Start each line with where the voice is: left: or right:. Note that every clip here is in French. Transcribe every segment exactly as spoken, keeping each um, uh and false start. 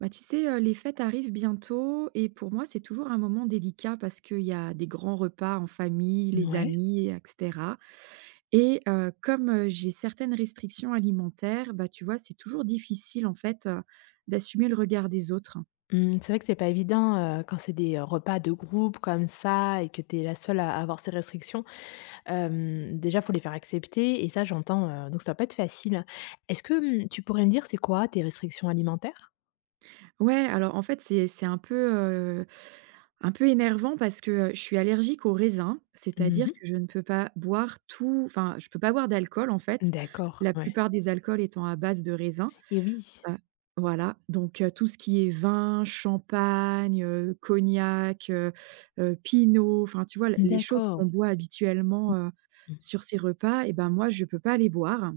right: Bah, tu sais, heu, les fêtes arrivent bientôt et pour moi, c'est toujours un moment délicat parce qu'il y a des grands repas en famille, les
left: Ouais.
right: amis et cetera et heu, comme, heu, j'ai certaines restrictions alimentaires, bah, tu vois, c'est toujours difficile, en fait, heu, d'assumer le regard des autres.
left: Mmh, c'est vrai que c'est pas évident, heu, quand c'est des, heu, repas de groupe comme ça et que tu es la seule à avoir ces restrictions. Hem, déjà, faut les faire accepter et ça, j'entends, heu, donc ça va pas être facile. Est-ce que, mmh, tu pourrais me dire c'est quoi tes restrictions alimentaires?
right: Ouais, alors, en fait, c'est c'est un peu, heu, un peu énervant parce que, heu, je suis allergique aux raisins,
left: Mmh.
right: c'est-à-dire que je ne peux pas boire tout enfin, je peux pas boire d'alcool, en fait,
left: D'accord,
right: la
left: ouais.
right: plupart des alcools étant à base de raisins.
left: Et oui.
right: Heu, voilà, donc heu, tout ce qui est vin, champagne, heu, cognac, heu heu, pinot, enfin, tu vois, l les choses
left: D'accord.
right: qu'on boit habituellement, heu,
left: Mmh.
right: sur ces repas et ben, moi, je peux pas les boire.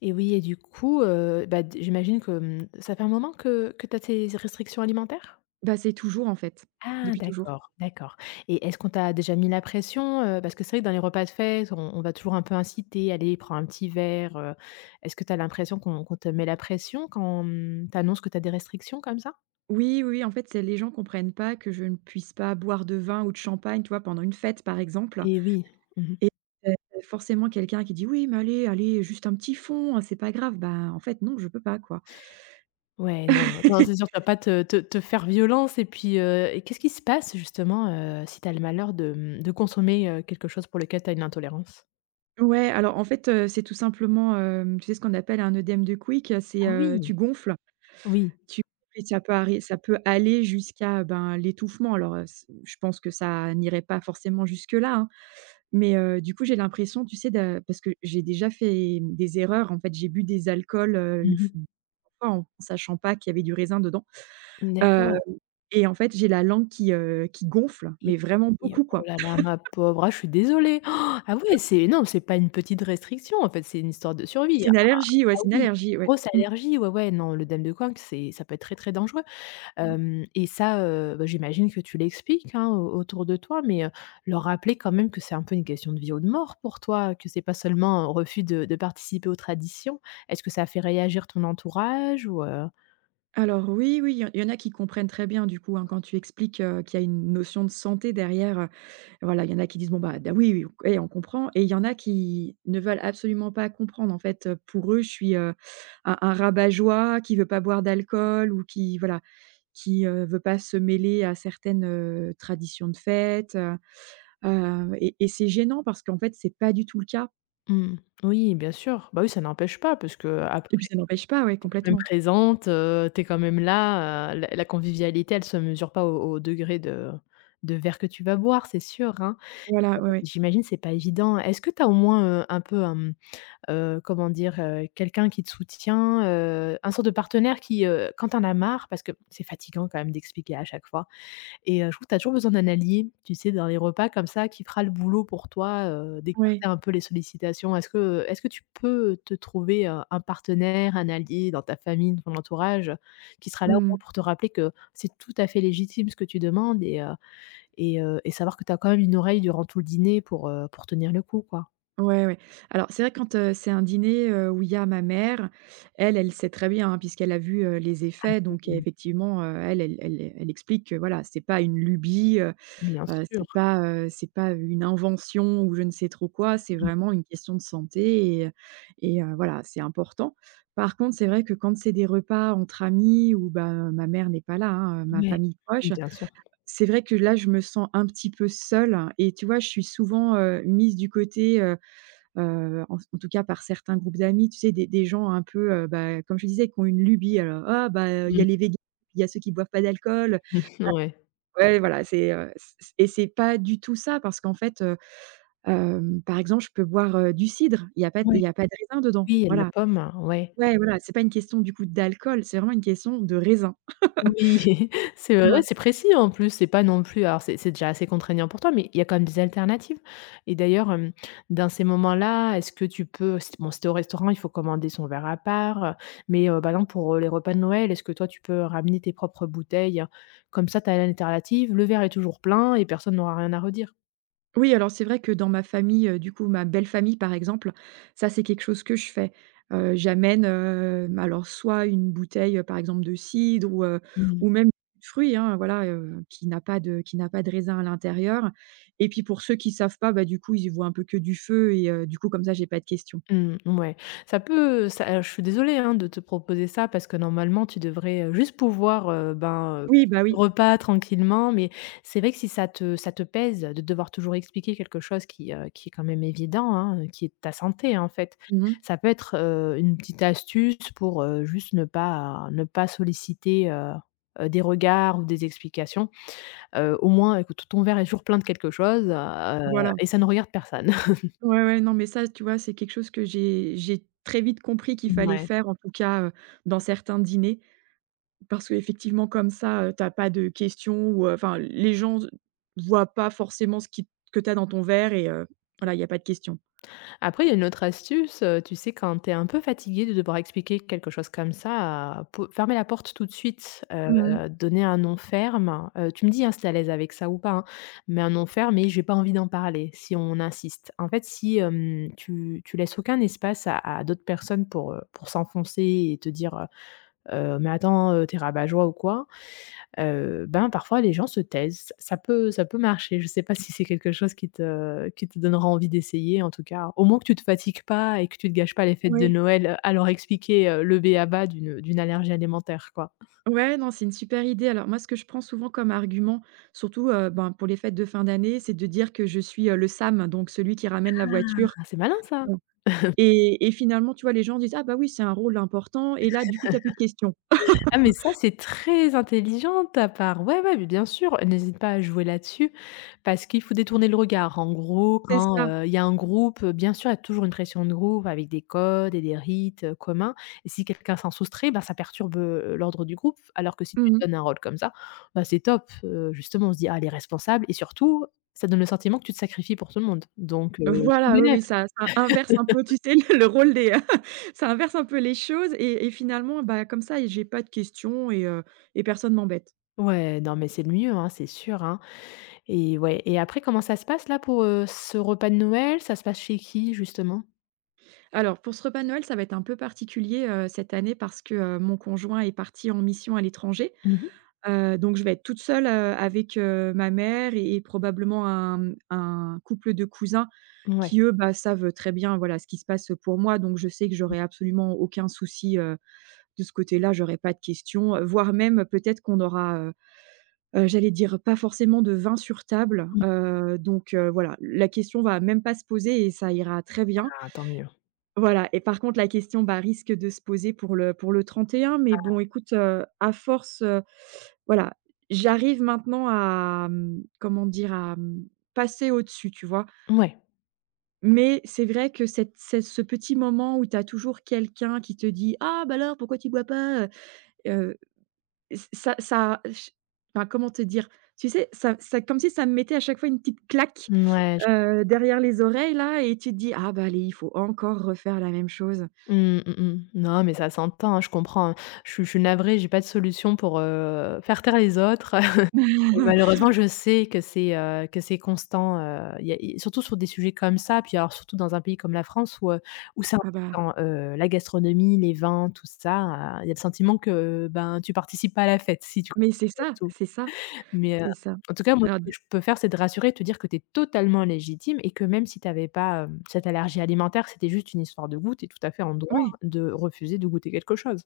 left: Et oui et du coup, heu, bah, d j'imagine que, mmh, ça fait un moment que que tu as tes restrictions alimentaires?
right: Bah, c'est toujours, en fait,
left: Ah
right: depuis toujours.
left: d'accord, d'accord et est-ce qu'on t'a déjà mis la pression, heu? Parce que c'est vrai que dans les repas de fête, on on va toujours un peu inciter: «Allez, prends un petit verre», heu, est-ce que tu as l'impression qu'on qu'on te met la pression quand, mmh, tu annonces que tu as des restrictions comme ça?
right: Oui, oui, oui, en fait, c'est les gens comprennent pas que je ne puisse pas boire de vin ou de champagne, tu vois, pendant une fête, par exemple,
left: Et oui. Mmh.
right: et heu, forcément quelqu'un qui dit: «Oui, mais allez, allez, juste un petit fond, hein, c'est pas grave». Bah, en fait, non, je peux pas, quoi.
left: Ouais, non, non, non, c'est sûr, tu vas pas te te te faire violence et puis, heu et qu'est-ce qui se passe justement, heu, si tu as le malheur de, mmh, de consommer, heu, quelque chose pour lequel tu as une intolérance?
right: Ouais, alors en fait, heu, c'est tout simplement, hem, tu sais, ce qu'on appelle un œdème de Quick, heu, c'est,
left: Ah
right: heu, tu
left: oui,
right: gonfles,
left: oui.
right: tu et ça peut arri ça peut aller jusqu'à, ben, l'étouffement. Alors, heu, c je pense que ça n'irait pas forcément jusque-là, hein, mais, heu, du coup, j'ai l'impression, tu sais, de parce que j'ai déjà fait des erreurs. En fait, j'ai bu des alcools, heu, une f
left: Mmh.
right: fois en sachant pas qu'il y avait du raisin dedans, heu
left: D'accord.
right: et en fait, j'ai la langue qui, heu, qui gonfle,
left: Et
right: mais vraiment
left: et
right: beaucoup,
left: oh
right: quoi.
left: là là, ma pauvre, ah je suis désolée. Han! Ah ouais, c'est non, c'est pas une petite restriction, en fait, c'est une histoire de survie,
right: C'est
left: hein.
right: une allergie, ouais,
left: Ah
right: c'est une
left: oui, c'est
right: allergie,
left: une
right: ouais.
left: grosse
right: Mmh.
left: allergie, ouais, ouais, non, l'œdème de Koch, c'est ça peut être très, très dangereux. Hem Et ça, heu, bah, j'imagine que tu l'expliques, hein, au autour de toi, mais heu, leur rappeler quand même que c'est un peu une question de vie ou de mort pour toi, que c'est pas seulement un refus de de participer aux traditions. Est-ce que ça a fait réagir ton entourage ou heu?
right: Alors oui, oui, il y en il y en a qui comprennent très bien du coup, hein, quand tu expliques, heu, qu'il y a une notion de santé derrière, heu, voilà, il y en a qui disent: «Bon, bah, d oui, oui, eh, on comprend» et il y en a qui ne veulent absolument pas comprendre. En fait, heu, pour eux, je suis, heu, un un rabat-joie qui veut pas boire d'alcool ou qui, voilà, qui, heu, veut pas se mêler à certaines, heu, traditions de fête. heu heu et et c'est gênant parce qu'en fait, c'est pas du tout le cas
left: Mmh, oui, bien sûr. Bah oui, ça n'empêche pas parce
right: et puis
left: qu'après
right: ça n'empêche pas, ouais,
left: quand même
right: complètement.
left: présente, heu, tu quand même là, heu, la la convivialité, elle se mesure pas au au degré de de verre que tu vas boire, c'est sûr, hein.
right: Voilà, ouais, ouais.
left: J'imagine c'est pas évident. Est-ce que tu as au moins, heu, un peu un, mmh, comment dire? Heu, quelqu'un qui te soutient, heu, un sorte de partenaire qui, heu, quand t'en as marre, parce que c'est fatigant quand même d'expliquer à chaque fois et heu, je trouve que tu as toujours besoin d'un allié, tu sais, dans les repas comme ça, qui fera le boulot pour toi, heu,
right: Ouais.
left: d'écarter un peu les sollicitations. Est-ce que, est-ce que tu peux te trouver, heu, un partenaire, un allié dans ta famille, dans ton entourage, qui sera là au
right: Mmh.
left: moins pour te rappeler que c'est tout à fait légitime ce que tu demandes et heu et heu et savoir que tu as quand même une oreille durant tout le dîner pour, heu, pour tenir le coup, quoi?
right: Ouais, ouais. Alors c'est vrai que quand, heu, c'est un dîner, heu, où il y a ma mère, elle, elle sait très bien, hein, puisqu'elle a vu, heu, les effets, donc euh,
left: Mmh.
right: effectivement, heu, elle elle elle elle explique que voilà, c'est pas une lubie, heu
left: Bien
right: heu,
left: sûr.
right: c'est pas, heu, c'est pas une invention ou je ne sais trop quoi, c'est
left: Mmh,
right: vraiment une question de santé et et heu, voilà, c'est important. Par contre, c'est vrai que quand c'est des repas entre amis où bah, ma mère n'est pas là, hein, ma
left: ouais.
right: famille proche,
left: Bien sûr.
right: c'est vrai que là, je me sens un petit peu seule et tu vois, je suis souvent, heu, mise du côté, heu, en en tout cas par certains groupes d'amis, tu sais, des des gens un peu, heu, bah, comme je disais, qui ont une lubie, alors: «Ah bah, il y a
left: Mmh.
right: les végans, il y a ceux qui boivent pas d'alcool».
left: Ouais.
right: Ouais, voilà, c'est, heu, c et c'est pas du tout ça parce qu'en fait, heu, hem, par exemple, je peux boire, heu, du cidre, il y a pas il
left: Ouais.
right: y a pas de raisin dedans,
left: Oui, il y a de la
right: voilà.
left: pomme, ouais.
right: Ouais, voilà, c'est pas une question du coup d'alcool, c'est vraiment une question de raisin.
left: Oui, c'est heu, ouais,
right: Voilà.
left: c'est précis en plus, c'est pas non plus alors c'est c'est déjà assez contraignant pour toi, mais il y a quand même des alternatives et d'ailleurs, hem, dans ces moments-là, est-ce que tu peux si bon, si tu au restaurant, il faut commander son verre à part, heu, mais heu, par exemple pour, heu, les repas de Noël, est-ce que toi tu peux ramener tes propres bouteilles? Comme ça, tu as l'alternative, le verre est toujours plein et personne n'aura rien à redire.
right: Oui, alors c'est vrai que dans ma famille, heu, du coup, ma belle famille, par exemple, ça, c'est quelque chose que je fais. Heu, j'amène, hem, alors soit une bouteille, heu, par exemple de cidre ou, heu,
left: Mmh.
right: ou même de fruits, hein, voilà, heu, qui n'a pas de qui n'a pas de raisin à l'intérieur, et puis pour ceux qui savent pas, bah, du coup, ils y voient un peu que du feu et heu, du coup, comme ça, j'ai pas de questions.
left: Mmh, mouais. Ça peut ça je suis désolée, hein, de te proposer ça parce que normalement tu devrais, heu, juste pouvoir, heu, ben, heu,
right: Oui,
left: passer
right: bah,
left: tes
right: oui.
left: repas tranquillement, mais c'est vrai que si ça te ça te pèse de devoir toujours expliquer quelque chose qui, heu, qui est quand même évident, hein, qui est ta santé, en fait.
right: Mmh.
left: Ça peut être, heu, une petite astuce pour, heu, juste ne pas ne pas solliciter, heu heu, des regards ou des explications. Heu, au moins, écoute, ton verre est toujours plein de quelque chose, heu
right: Voilà.
left: et ça ne regarde personne.
right: Ouais, ouais, non, mais ça, tu vois, c'est quelque chose que j'ai j'ai très vite compris qu'il fallait
left: Ouais.
right: faire, en tout cas, heu, dans certains dîners. Parce qu'effectivement comme ça, heu, tu pas de questions ou heu, enfin les gens voient pas forcément ce qui que t'as dans ton verre et heu, voilà, il y a pas de questions.
left: Après, il y a une autre astuce, heu, tu sais, quand tu es un peu fatigué de devoir expliquer quelque chose comme ça, heu, pou fermer la porte tout de suite,
right: Mmh.
left: heu, donner un non ferme, heu, tu me dis, hein, si tu es à l'aise avec ça ou pas, hein, mais un non ferme et: «J'ai pas envie d'en parler», si on insiste. En fait, si, hem, tu tu laisses aucun espace à à d'autres personnes pour, heu, pour s'enfoncer et te dire, heu: mais attends, heu, tu rabat-joie ou quoi», heu, ben, parfois les gens se taisent. Ça peut ça peut marcher. Je sais pas si c'est quelque chose qui te qui te donnera envie d'essayer en tout cas, au moins que tu te fatigues pas et que tu te gâches pas les fêtes de
right: Oui.
left: Noël, à leur expliquer, heu, le b.a-ba d'une, d'une allergie alimentaire, quoi.
right: Ouais, non, c'est une super idée. Alors moi, ce que je prends souvent comme argument, surtout, heu, ben, pour les fêtes de fin d'année, c'est de dire que je suis, heu, le SAM, donc celui qui ramène la voiture.
left: Ah, c'est malin ça!
right: Bon. et et finalement, tu vois, les gens disent: «Ah bah oui, c'est un rôle important» et là, du coup, t'as plus de questions.
left: Ah mais ça, c'est très intelligent de ta part. Ouais, ouais, mais bien sûr, n'hésite pas à jouer là-dessus parce qu'il faut détourner le regard. En gros,
right: C'est
left: quand,
right: ça.
left: heu, il y a un groupe, heu, bien sûr, il y a toujours une pression de groupe avec des codes et des rites, heu, communs et si quelqu'un s'en soustrait, bah, ça perturbe, heu, l'ordre du groupe alors que si tu
right: Mmh.
left: donnes un rôle comme ça, bah, c'est top. Heu, justement, on se dit: «Ah, elle est responsable» et surtout, ça donne le sentiment que tu te sacrifies pour tout le monde donc heu, tout
right: Voilà, oui,
left: bénef.
right: oui, ça ça inverse un peu, tu sais, le le rôle des ça inverse un peu les choses et et finalement, bah, comme ça, j'ai pas de questions et heu et personne m'embête.
left: Ouais, non mais c'est le mieux, hein, c'est sûr, hein. Et ouais et après comment ça se passe là pour, heu, ce repas de Noël? Ça se passe chez qui justement?
right: Alors pour ce repas de Noël, ça va être un peu particulier, heu, cette année parce que, heu, mon conjoint est parti en mission à l'étranger,
left: Mmh.
right: heu, donc je vais être toute seule, heu, avec, heu, ma mère et et probablement un, mmh, un couple de cousins
left: Ouais.
right: qui eux, bah, savent très bien, voilà, ce qui se passe pour moi, donc je sais que j'aurai absolument aucun souci, de ce côté-là, j'aurais pas de questions, heu, voire même peut-être qu'on aura, heu heu, j'allais dire pas forcément de vin sur table,
left: Ouais,
right: heu, donc heu, voilà, la question va même pas se poser et ça ira très bien.
left: bah, tant mieux.
right: Voilà, et par contre la question, bah, risque de se poser pour le pour le trente et un. Mais bon écoute, heu, à force, heu, voilà, j'arrive maintenant à, mmh, comment dire? À, mmh, passer au-dessus, tu vois?
left: Ouais.
right: Mais c'est vrai que cette c'est ce petit moment où tu as toujours quelqu'un qui te dit: «Ah bah alors pourquoi tu bois pas ?» heu ça ça ch enfin, comment te dire? Tu sais, ça ça comme si ça me mettait à chaque fois une petite claque,
left: Ouais. je
right: heu, derrière les oreilles là, et tu te dis: «Ah bah allez, il faut encore refaire la même chose».
left: Mmh, mmh, mh. Non, mais ça s'entend, hein, je comprends, hein. Je suis je suis navrée, j'ai pas de solution pour, heu, faire taire les autres et malheureusement je sais que c'est, heu, que c'est constant, heu, y a i surtout sur des sujets comme ça, puis alors surtout dans un pays comme la France où, heu, où c'est
right: Ah bah,
left: important, heu, la gastronomie, les vins, tout ça, il y a le sentiment que, ben, tu participes pas à la fête si tu.
right: mais c'est ça, c'est ça,
left: Mais, heu,
right: c'est ça.
left: en tout cas, moi,
right: Alors
left: ce que
right: d
left: je peux faire, c'est de rassurer, te dire que tu es totalement légitime et que même si tu avais pas, hem, cette allergie alimentaire, c'était juste une histoire de goût, tu es tout à fait en droit
right: Oui.
left: de refuser de goûter quelque chose.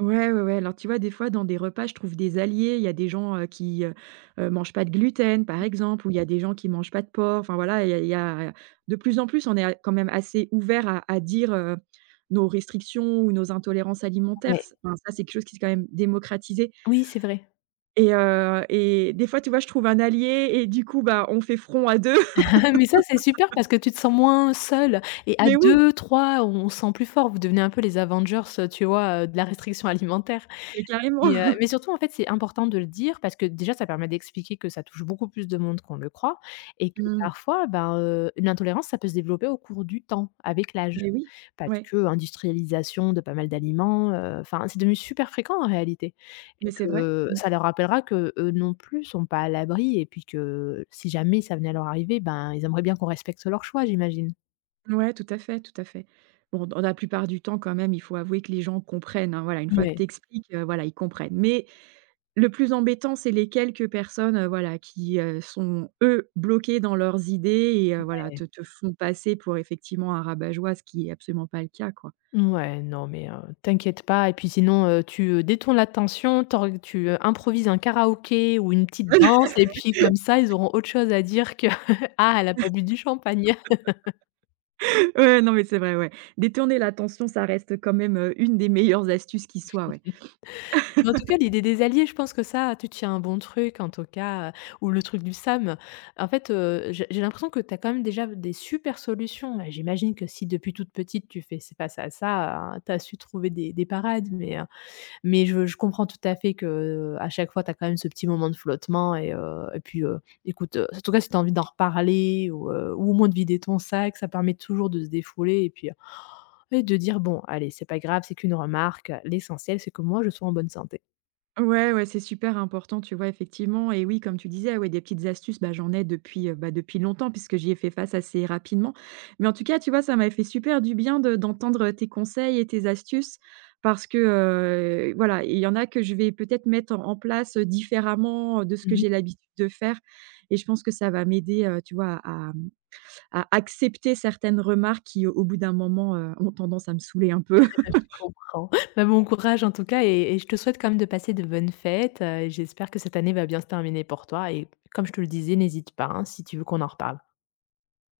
right: Ouais, ouais, ouais. Alors, tu vois, des fois, dans des repas, je trouve des alliés. Il y a des gens, heu, qui, heu heu, mangent pas de gluten, par exemple, ou il y a des gens qui mangent pas de porc. Enfin, voilà, il y a il y a de plus en plus, on est a quand même assez ouvert à à dire, heu, nos restrictions ou nos intolérances alimentaires.
left: Ouais,
right: C Enfin, ça, c'est quelque chose qui est quand même démocratisé,
left: oui, c'est vrai.
right: et heu et des fois, tu vois, je trouve un allié et du coup, bah, on fait front à deux.
left: Mais ça, c'est super parce que tu te sens moins seule et à
right: Mais oui,
left: deux, trois, 3 on se sent plus fort. Vous devenez un peu les Avengers, heu, tu vois, heu, de la restriction alimentaire.
right: mais carrément.
left: Et heu, mais surtout, en fait, c'est important de le dire parce que déjà, ça permet d'expliquer que ça touche beaucoup plus de monde qu'on le croit et que
right: Mmh.
left: parfois, ben, heu, une intolérance, ça peut se développer au cours du temps, avec l'âge.
right: Mais oui.
left: Parce
right: Ouais,
left: que industrialisation de pas mal d'aliments, heu, enfin, c'est devenu super fréquent en réalité
right: mais
left: et
right: c'est vrai.
left: que
right: Mmh.
left: ça leur rappellera que eux non plus sont pas à l'abri et puis que si jamais ça venait à leur arriver, ben, ils aimeraient bien qu'on respecte leurs choix, j'imagine.
right: Ouais, tout à fait, tout à fait. Bon, dans la plupart du temps, quand même, il faut avouer que les gens comprennent, hein, voilà, une fois que
left: Ouais.
right: tu expliques, voilà, ils comprennent. Mais le plus embêtant, c'est les quelques personnes, heu, voilà, qui, heu, sont, eux, bloqués dans leurs idées et heu, voilà, te te font passer pour effectivement un rabat-joie, ce qui est absolument pas le cas, quoi.
left: Ouais non, mais heu, t'inquiète pas et puis sinon, heu, tu, heu, détournes l'attention, t'or tu, heu, improvises un karaoké ou une petite danse et puis comme ça, ils auront autre chose à dire que: «Ah, elle a pas bu du champagne».
right: Ouais, non, mais c'est vrai, ouais. Détourner l'attention, ça reste quand même, heu, une des meilleures astuces qui soit, ouais.
left: Mais en tout cas, l'idée des alliés, je pense que ça, tu tiens un bon truc en tout cas, heu, ou le truc du SAM. En fait, heu, j'ai j'ai l'impression que tu as quand même déjà des super solutions et j'imagine que si depuis toute petite, tu fais c'est pas ça, ça, tu as su trouver des des parades mais. Mais je je comprends tout à fait que euh, à chaque fois, tu as quand même ce petit moment de flottement et heu et puis, heu, écoute, heu, en tout cas, si tu as envie d'en reparler ou, heu, ou au moins de vider ton sac, ça permet toujours de se défouler et puis euh, et de dire: «Bon, allez, c'est pas grave, c'est qu'une remarque, l'essentiel, c'est que moi, je sois en bonne santé».
right: Ouais, ouais, c'est super important, tu vois, effectivement. Et oui, comme tu disais, ouais, des petites astuces, bah, j'en ai depuis, heu, bah, depuis longtemps puisque j'y ai fait face assez rapidement. Mais en tout cas, tu vois, ça m'a fait super du bien de d'entendre tes conseils et tes astuces parce que, heu, voilà, il y en a que je vais peut-être mettre en en place, heu, différemment, de ce que
left: Mmh.
right: j'ai l'habitude de faire, et je pense que ça va m'aider, heu, tu vois, à à accepter certaines remarques qui, au bout d'un moment, heu, ont tendance à me saouler un peu.
left: Je comprends. Bah, bon courage en tout cas et et je te souhaite quand même de passer de bonnes fêtes, heu et j'espère que cette année va bien se terminer pour toi et comme je te le disais, n'hésite pas, hein, si tu veux qu'on en reparle.